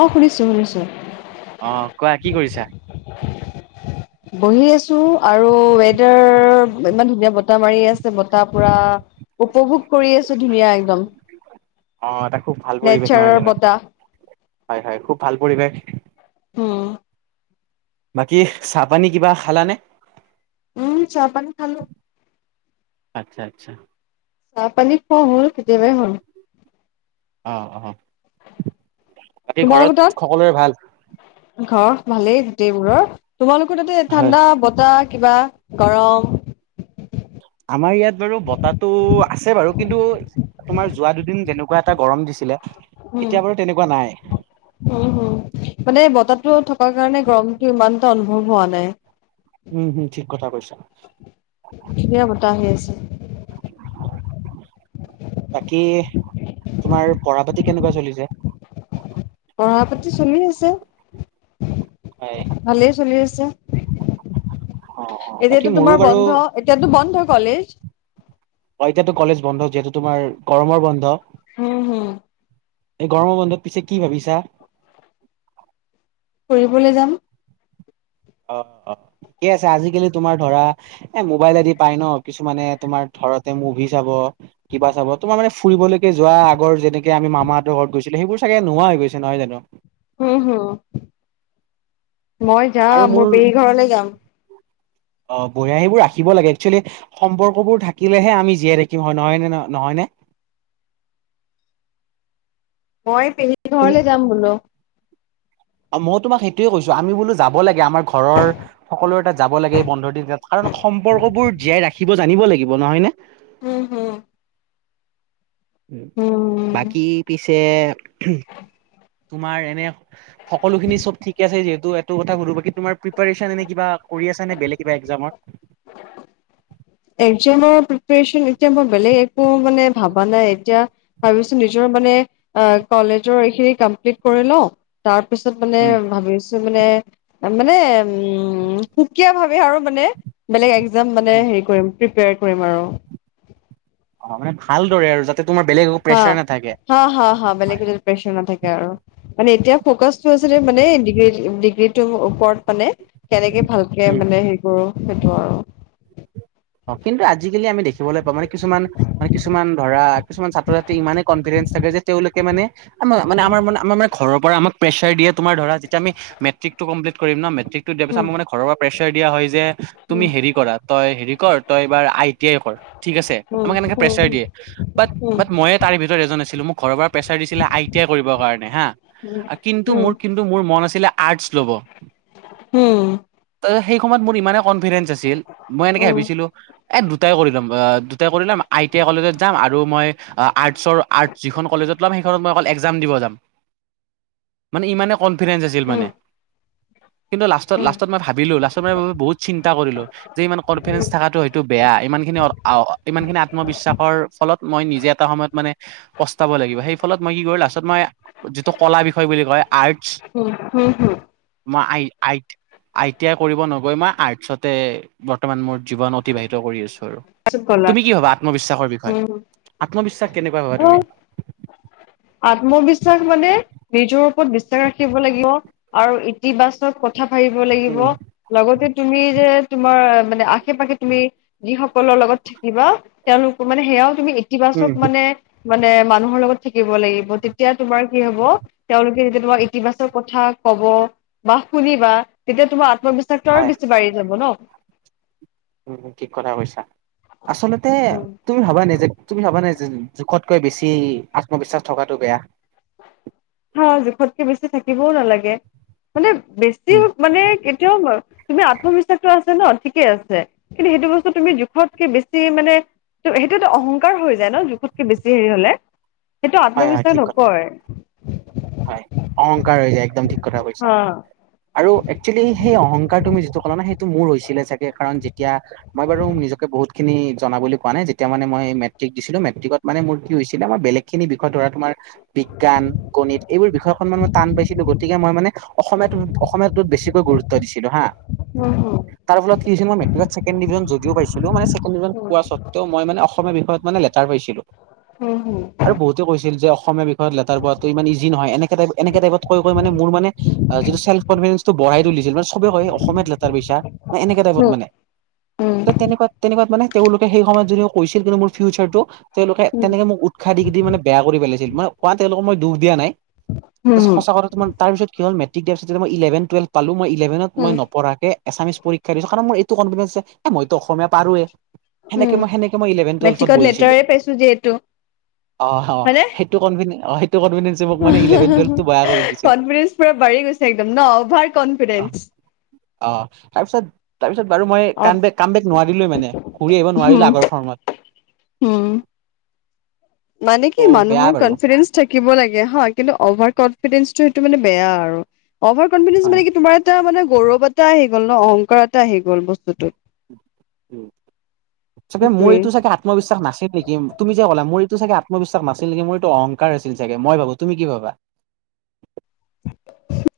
অ' শুনিছো। শুনিছো আহ কোৱা কি কৰিছা? বহি আছো আৰু ৱেডাৰ ইমান ধুনীয়া বতাহ মাৰি আছে বতাহ পুৰা উপভোগ কৰি আছো ধুনীয়া একদম। অ' এটা খুব ভাল পৰিৱেশ নহয় নেচাৰৰ জানো, বতাহ হয়, হয় খুব ভাল পৰিৱেশ। উম। বাকী চাহ পানী কিবা খালানে? উম চাহ পানী খালো। আচ্ছা আচ্ছা। চাহ পানি খোৱা হ'ল কেতিয়াবা হ'ল। অ', অ'। বাকী তোমাল ঘৰত লগত সকলোৰে ভাল? তাত ঘৰ ভালেই গোটেইবোৰৰ তোমালোকৰ তাতে হয়। ঠাণ্ডা বতাহ কিবা গৰম। আমাৰ ইয়াত বাৰু বতাহটো আছে বাৰু কিন্তু তোমাৰ যোৱা দুদিন যেনেকুৱা এটা গৰম দিছিলে। উম, এতিয়া বাৰু তেনেকুৱা নাই। উম, হম মানে বতাত টো থকাৰ কাৰণে গৰমতটো ইমানটা অনুভৱ হোৱা নাই। উম, হম ঠিক কথা কৈছা। ধুনীয়া বতাহ আহি [inaudible] বাকী তোমাৰ পঢ়া পাতি কেনেকুৱা চলিছে? পঢ়া পাতি চলি আছে হয় ভালেই চলি আছে। অ' অ' বাকী এতিয়াতো মোৰো তোমাৰ বাৰু বন্ধ এতিয়াতো বন্ধ কলেজ। অ' এতিয়াতো কলেজ বন্ধ যিহেতু তোমাৰ গৰমৰ বন্ধ। হম, হম। এই গৰমৰ বন্ধত পিছে কি ভাবিছা? ফুৰিবলৈ যাম। অ', অ' স আছে আজিকালি তোমাৰ ধৰা এ মোবাইল আদি পাই ন কিছুমানে তোমাৰ ঘৰতে মুভি চাব কিবা চাব তোমাৰ মানে ফুৰিবলৈকে যোৱা আগৰ যেনেকে আমি মামাহঁতৰ ঘৰত গৈছিলে সেইবোৰ চাগে নোহোৱা হৈ গৈছে ন। নহয় জানো। উম, হুম মই যাম মোৰ পেহী ঘৰলে যাম। [inaudible] অ' বঢিয়া সেইবোৰ ৰাখিব লাগে একচুৱেলি সম্পৰ্কবোৰ থাকিলেহে আমি জীয়াই ৰাখিম হয় নহয় নে ন নহয় ননে। মই পেহী ঘৰলে যাম বোলো। মই তোমাক সেইটোয়ে কৈছো আমি বোলো যাব লাগে আমাৰ ঘৰৰ সকলো এ তাত যাব লাগে এই বন্ধৰ দিনাত কাৰণ সম্পৰ্ক বোৰ জীয়াই ৰাখিব জানিব লাগিব নহয় নে। উম, হম। উম, বাকী পিছে তোমাৰ এনে সকলোখিনি চব ঠিক আছে যিহেতু এটো কথা সুধো বাকি তোমাৰ প্ৰিপ্যন এনে কিবা কৰি আছে নে বেলেগ কিবা একজামৰ। [inaudible] একজামৰ প্ৰিপচন এতিয়া মই বেলেগ একো মানে ভাবা নাই এতিয়া ভাবিছো নিজৰ [unintelligible] তাৰপিছত মানে উম, ভাবিছো মানে মানে উম সুকীয়া ভাবে আৰু মানে বেলেগ একজাম মানে হেৰি কৰিম কৰিম আৰু। অহ, মানে ভালদৰে আৰু যা হা, হা, হা, হা। বেলেগ দিনা প্ৰেছাৰ নাথাকে আৰু। মানে এতিয়া ফ্ৰকাচটো আছিলে মানে ডিগ্ৰী-ডিগ্ৰীটোৰ ওপৰত মানে, কেনেকে ভালকে উম। মানে হেৰি কৰো সেইটো আৰু। অহ, কিন্তু আজিকালি আমি দেখি দেখিবলৈ পাওঁ মানে কিছুমান, মানে কিছুমান ধৰা, কিছুমান ছাত্ৰ-ছাত্ৰী ইমানে কনফিডেঞ্চ থাকে। যে তেওঁলোকে মানে আমাৰ, মানে আমাৰ মানে, আমাৰ মানে ঘৰৰ পৰা আমাক প্ৰেচাৰ দিয়ে তোমাৰ ধৰা যেতিয়া আমি মেট্ৰিকটো কমপ্লিট কৰিম ন'। মে মেট্ৰিকটো দিয়াৰ পিছাত উম আমাক মানে ঘৰৰ পৰা প্ৰেচাৰ দিয়া হয় যে, তুমি হেৰি কৰা তই হেৰি কৰ তই এইবাৰ আই আই টি আই কৰ ঠিক আছে, উম উম আমাক এনেকে প্ৰেছাৰ দিয়ে বাট, উম বাট মইয়ে তাৰে ভিতৰত এজন আছিলোঁ, মোৰ ঘৰৰ পৰা প্ৰেছাৰ দিছিলে আই টি আই কৰিব কাৰণে হা, কিন্তু উম উম উম মোৰ কিন্তু মোৰ মন আছিলে আৰ্টছ ল'ব। হম। সেই সময়ত মোৰ ইমান কনফিডেঞ্চ আছিল মইে ভাবি এ দুটাই কৰি ল'ম, দুটাই কৰি ল'ম আই টি আই কলেজত যাম আৰু মই আৰ্টচৰ আৰ্ট যিখন কলেজ সেইখনত মই অকল এক্সাম দিব যাম। [inaudible] মানে ইমানেই কনফিডেঞ্চ আছিল মানে। কিন্তু লাষ্টত, উম লাষ্টত মই ভাবিলোঁ লাষ্ট মই বহুত চিন্তা কৰিলোঁ যে ইমান কনফিডেঞ্চ বেয়া ইমানখিনি অহ ইমানখিনি আত্মবিশ্বাসৰ ফলত মই নিজে এটা সময়ত মান প্ৰস্তাব প্ৰস্তাৱ লাগিব সেই ফলত মই কি কৰিলোঁ ৰাষ্ট্ৰ মই যিটো ক'লা বিষয় বুলি কয়, আৰ্ট হম, হম, হম। আই, আই টি আই কৰিব নগৈ মই আৰ্টছতে বৰ্তমান মোৰ জীৱন অতিবাহিত কৰি আছোঁ আৰু। তুমি কি ভাবা আত্মবিশ্বাস বিষয়ে, উম উম উম আত্মবিশ্বাস কেনেকুৱা ভবা তুমি? আত্মবিশ্বাস মানে নিজৰ ওপৰত বিশ্বাস ৰাখিব লাগিব আৰু ইতিবাচক কথা ভাবিব লাগিব, উম লগতে তুমি যে তোমাৰ মানে আশে-পাশে তুমি যিসকলৰ লগত থাকিবা তেওঁলোক মানে সেয়াও তুমি ইতিবাচক উম মানে, মানে মানুহৰ লগত থাকি থাকিব লাগিব তেতিয়া তোমাৰ কি হ'ব, তেওঁলোকে যেতিয়া তোমাৰ ইতিবাচৰ কথা কব বা শুনিবা তেতিয়া তোমাৰ আত্মবিশ্বাসতটো হয় আৰু বেছি বাঢ়ি যাব ন'। উম, ঠিক কথা কৈছা আচলতে উম তুমি ভাবা নে যে, তুমি ভাবা নাই যে উম, জোখতকৈ বেছি আত্মবিশ্বাস থকাটো বেয়া। হা, জোখতকে বেছি থাকিবও নালাগে, মানে বেছি হওঁক মানে কেতিয়াও তুমি আত্মবিশ্বাসটো আছে ন' ঠিকে আছে, কিন্তু সেইটো বস্তু তুমি জোখতকে বেছি মানে ত' সেইটো অহংকাৰ হৈ যায় ন' জোখতকে বেছি হেৰি হ'লে। সেইটো হয় হয় আত্মবিশ্বাস ঠিক কথা নকয়। হয়, অহংকাৰ হৈ যায় একদম ঠিক ঠিক কথা কৈছা হা আৰু একচেলি সেই অহংকাৰ তুমি যিটো কলা ন' সেইটো মোৰ হৈছে। থাকিলে চাগে কাৰণ যেতিয়া মই বাৰু নিজকে বহুতখিনি জনা বুলি কোৱা নাই, যেতিয়া মানে মই মেট্ৰিক দিছিলোঁ। মেট্ৰি মেট্ৰিকত মানে মোৰ কি হৈছিলে মোৰ বেলেগখিনি বিষয় ধৰা তোমাৰ বিজ্ঞান, গণিত যিটো বিষয়খন মান মই টান পাইছিলোঁ গতিকে মই মানে অসমীয়া, অসমীয়াটোত বেছিকৈ গুৰুত্ব দিছিলোঁ হা। হম, হম। তাৰফলত কি মেট্ৰিকত ছেকেণ্ড ডিভিজন যদিও পাইছিলোঁ, মানে ছেকেণ্ড ডিভিভজন হুম পোৱা স্বত্বেও মই মানে অস অসমীয়া বিষয়ত মানে লেটাৰ পাইছিলোঁ হুম হুম। আৰু বহুতে কৈছিল যে অসমীয়া বিষয়ত লেটাৰ পোৱাটো ইমান ইজি নহয় এনেকা টাইপ এনেকা টাইপত কৈ কৈ মানে মোৰ মানে অহ, যিটো চেল্ফ কনফিডেঞ্চটো বঢ়াই তুলিছিল মানে চবে কয়, অসম অসমীয়াত লেটাৰ পাইছা এনেকুৱা টাইপত মানে। উম উম ত' তেনেকুৱা, তেনেকুৱাত মানে তেওঁলোকে সেই সময়ত যদিও কৈছিল কিন্তু মোৰ ফিউচাৰটো তেওঁলোকে হুম তেনেকে মোক উৎসাহ দি দি মানে বেয়া কৰি পেলাইছিল, মই কোৱা তেওঁলোকক মই দুখ দিয়া নাই। হুম সঁচা কথা তোমাৰ তাৰপিছত কি হ'ল মেট্ৰিক দিয়াৰ পিছত মই ইলেভন টুৱেলভ পালোঁ মই ইলেভেনত মই উম নপঢ়াকে এছামিছ পৰীক্ষা দিছোঁ কাৰণ মোৰ এইটো কনফিডেঞ্চ যে মইো অসমীয়া পাৰোৱে সেনেকে উম। মই সেনেকে মই এলভিন টোৱালফ মেট্ৰিকত বহিছিলোঁ লেটাৰে পাইছো যিহেতু অ' হয়নে? সেইটো কোম্পানী মেভেল বয়া কৰি দিছিল। কনফিডেন্ঞ্চ পুৰা বাঢ়ি গৈছে একদম ন অভাৰ অ কনফিডেস। অ' তাৰপিছত তাৰপিছত তাৰিত বাৰু মই ক অ কাম বেক নোৱাৰিলোৱে মানে ঘূৰি আহিব নোৱাৰিলো আগৰ ফৰ্মত। উম। মানে কি ত' বেয়া মানুহৰ বাৰু কনফিডেন্স থাক শিকিব লাগে হ কিন্তু অভাৰ কনফিডেন্ঞ্চটো সেইটো মানে বেয়া আৰু। অভাৰ কনফিডেঞ্চ হয়। মানে কি তোমাৰ এটা মানে গৌৰৱ এটা আহি গ'ল ন অহংকাৰ এটা আহি গ'ল বস্তুটোত। তে মোৰ সেইটোৱে। এইটো চাগে আত্মবিশ্বাস নাছিল নেকি তুমি যে ক'লা মোৰটো ত চাগে আত্মবিশ্বাস নাছিলে মোৰ এইটো অহংকাৰ আছিল চাগে মই ভাবো, তুমি কি ভাবা? [unintelligible]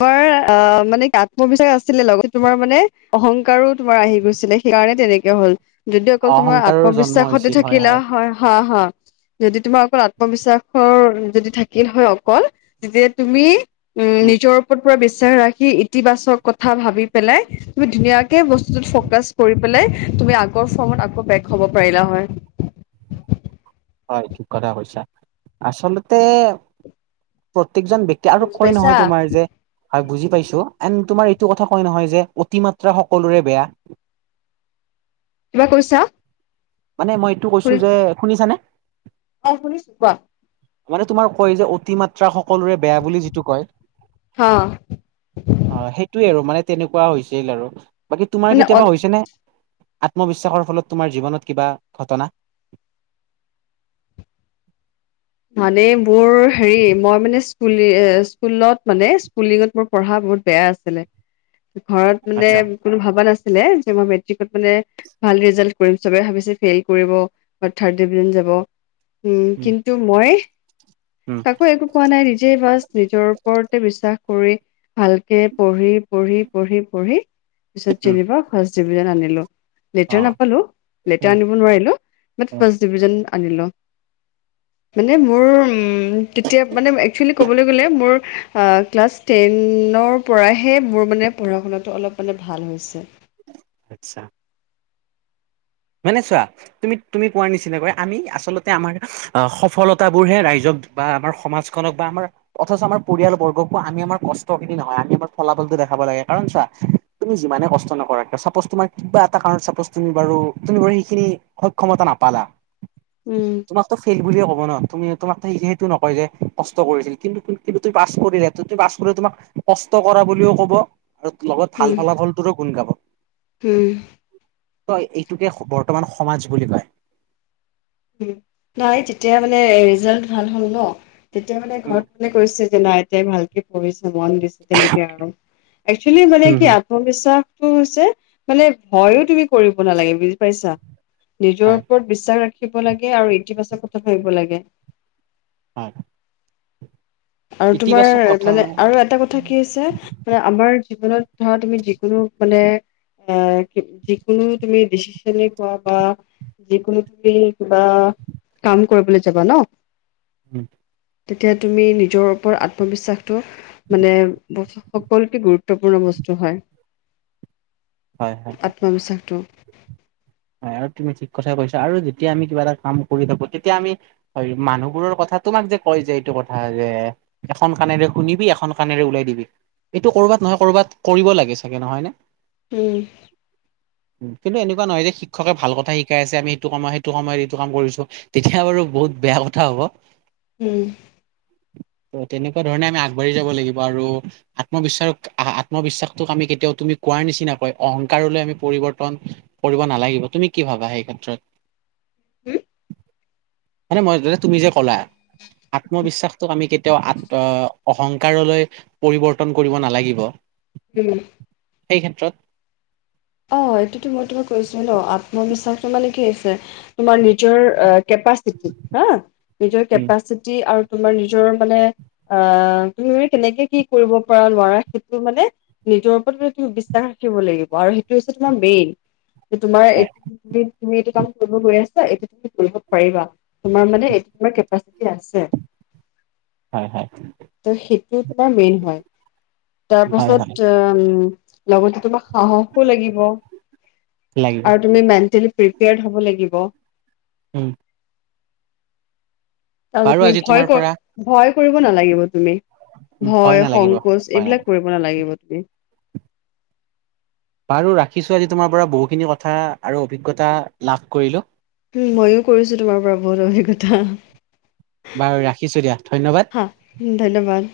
তোমাৰ অ মানে কি আত্মবি্বাস আছিলে লগত তোমাৰ মানে অহংকাৰো তোমাৰ আহি গৈছিলে সেই কাৰণে তেনেকে হ'ল যদি অকল তোমাৰ অহংকাৰৰ জন্ম আত্মবিশ্বাসতে হৈছিল থাকিলা হয় হা হা যদি তোমাৰ অকল আত্মবিশ্বাসৰ যদি থাকিল হয় অকল তেতিয়া তুমি উম নিজৰ পৰা বিচাৰ ৰাখি ইতিবাচক কথা ভাবি পেলাই তুমি ধুনীয়াকে বস্তুতত ফকাচ কৰি পেলাই তুমি আগৰ ফৰ্মত আকৌ বেক হ'ব পাৰিলা হয়। হয় ঠিক কথা কছা আচলতে প্ৰত্য়েকজন ব্ক্তি আৰু বুজি কয় পাইছা নহয় তোমাৰ যে হয় বুজি পাইছো এন তোমাৰ এইটো কথা কয় নহয় যে অতি মাত্ৰা সকলোৰে বেয়া। কিবা কৈছা? মানে মই এইটো কৈছো যে শুনিছানে? অ' শুনিছো কুৱোৱা। মানে তোমাৰ কয় যে অতি মাত্ৰা সকলোৰে বে যিটো কয় হা সেইে আৰু মানে তেনেকুৱা হৈছিল আৰু বাকী তোমাৰ কেতিয়াবা মানে হৈছে নে আত্মবিশ্বাসৰ ফলত তোমাৰ জীৱনত কিবা ঘটনা। মানে মোৰ হেৰি মই মানে স্কুলি স্কুলত মানে স্কুলিঙত মোৰ পঢ়া বহুত বেয়া আছিলে ঘৰত মানে আচ্ছা কোনো ভবা নাছিল যে মই মেট্ৰিক মানে ভাল ৰিজাল্ট কৰিম চোবাই ভাবিছে ফাইল কৰিব বাত থিৰ্ড ডিভিজন যাব উম, উম, কিন্তু মই উম, কাকো একো পোৱা নাই নিজেই বাছ নিজৰ ওপৰতে বিশ্বাস কৰি ভালকে পঢ়ি পঢ়ি পঢ়ি পঢ়ি পিছত উম, যেনিবা ফাৰ্ষ্ট ডিভিজন আনিলো। লেটাৰ অ', নাপালো লেটাৰ উম, আনিব নোৱাৰিলো উম। ফাৰ্ষ ডিভিজন আনিলো মানে মোৰ উ তেতিয়া মানে একচুৱেলি ক'বলৈ গ'লে মোৰ ক্লাছ টেনৰ পৰাহে মোৰ মানে পঢ়া শুনাতটো অলপ মানে ভাল হৈছে। আচ্ছা। মানে চোৱা তুমি তুমি কোৱাৰ নিচিিননাাক আমি আচলতে আমাৰ আহ সফলতাাবোৰ হে ৰাইজৰ বা আমাৰ সমাজখনক বা আমাৰ অথচ আমাৰ পৰিয়ালবৰ্গক বাো আমি আমাৰ কষ্ট খিনি নহয় আমি আমাৰ ফলাফল ল তু যি না এুি বাৰু [unintelligible] তুমি বাৰ সেইখিনি সক্ষমতা নাপালা। উম। ফাইল বুলিয়ে ক'ব ন তুমি তোমাক সেইটো নকয় যে কষ্ট কৰিছিল কিন্তু তু পাছ কৰিলে। তোমাক কষ্ট কৰা বুলিও ক'ব আৰু লগত ভাল ফলাফলটোৰো গুণ গাব। হম। তই এইটোকে বৰ্তমান সমাজ বুলি কয়। উ নাই তেতিয়া মানে ৰিজাল্ট ভাল হ'ল ন। তেতিয়া মানে উম, ঘৰত মানে কৈছে যে নাই এাই ভালকে পঢ়িছ মন দিছে তেনেকে আৰু একচেলি মানে হম, কি হম। আত্মবিশ্বাস টো হৈছে, মানে ভয়ো তুমি কৰিব নালাগে বুজি পাইছা। নিজৰ হয়, ওপৰত বিশ্বাস ৰাখিব লাগে আৰু ইতিবাচক কথা ভাবিব লাগে। হয়। আৰু তোমাৰ ইতিবাচক মানে কথাবোৰে আৰু এটা কথা কি হৈছে মান আমাৰ জীৱনত ধৰ, তুমি যিকোনো মানে। আহ, যিকোনো তুমি ডিচিশনে কোৱা বা যিকোনো তুমি কিবা। কাম কৰিবলৈ যাবা ন। উম, তেতিয়া তুমি নি নিজৰ ওপৰত আত্মবিশ্বাসটো মানে সকলোকে গুৰুত্বপূৰ্ণ বস্তু হয়। হয়, হয়। আত্মবিশ্বাসটো। হয় আৰু তুমি ঠিক কথাই কৈছা, আৰু যেতিয়া আমি কিবা, এটা কাম কৰি থাকো তেতিয়া আমি হয় মানুহবোৰৰ কথা তোমাক। যে কয় যে এইটো কথা যে এখন কােৰে শুনিবি, এখন কাণেৰে উলাই দিবি। এইটো কৰ'বাত নহয় কৰবাত কৰিব লাগে চাগে নহয় নে। উম, উ, কিন্তু এনেকুৱা নহয় যে শিক্ষকে ভাল কথা শিকাই আছে আমি সেইটো কামত সেইটো সময়ত এইটো কাম কৰিছো তেতিয়া বাৰু বহুত বেয়া কথা হ'ব। উম, ত, তেনেকুৱা ধৰণে আমি আগবাঢ়ি যাব লাগিব আৰু আত্মবিশ্বাস আত্মবিশ্বাসটোক আমি কেতিয়াওঁ। তুমি কোৱাৰ নিচিনাকয় অহংকাৰলৈ আমি পৰিৱৰ্তন কৰিব নালাগিব। তুমি কি ভাবা, সেই ক্ষেত্ৰত। [unintelligible] মানে মই তুমি যে ক'লা। আত্মবিশ্বাসটোক আমি কেতিয়াও আত, অহংকাৰলৈ পৰিৱৰ্তন কৰিব নালাগিব। উম, সেই ক্ষেত্ৰত। অ, এইটোতো মই তোমাক কৈছো ন আত্মবিশ্বাস তো মানে কি হৈছে তোমাৰ। নিজৰ কেপাচিটি হা, নিজৰ উম কেপাচিটি আৰু তোমাৰ নিজৰ মানে। অ, তুমি মানে কেনেকে কি কৰিব পৰাাৰ লৰা সেইটো মানে নিজৰ ওপৰত তুমি বিশ্বাস। থাকিব লাগিব আৰু সেইটো হৈছে তোমাৰ মেইন, যে তোমাৰ হয় এতিয়া। তুমি এইটো কাম কৰিব লৈ আছা এইটো তুমি কৰিব পাৰিবা তোমাৰ মানেটো আছে। হয়, হয়। ত' সেইটো তোমাৰ মেইন হয়। তাৰ হয় হয় পাছত উম, লগতে তোমাৰ সাহস। আৰু তুমি, মেণ্টেলি লাগিব প্ৰিপয়াৰড হ'ব লাগিব। উম, তলে বাৰু তুমি আজি ভয় তোমাৰ কৰ পৰা ভয়। কৰিব নালাগিব তুমি ভয় নালাগিব সংকোচ ভয় এইবিলাক নালাগিব কৰিব নালাগিব। [unintelligible] বাৰু ৰাখিছো আজি তোমাৰ পৰা বহুখিনি কথা আৰু অভিজ্ঞতা লাভ কৰিলো। উ, ময়ো কৰিছো তোমাৰ পৰা বহুত অভিজ্ঞতা। বাৰু ৰাখিছো দিয়া ধন্যবাদ হয়, ধন্যবাদ।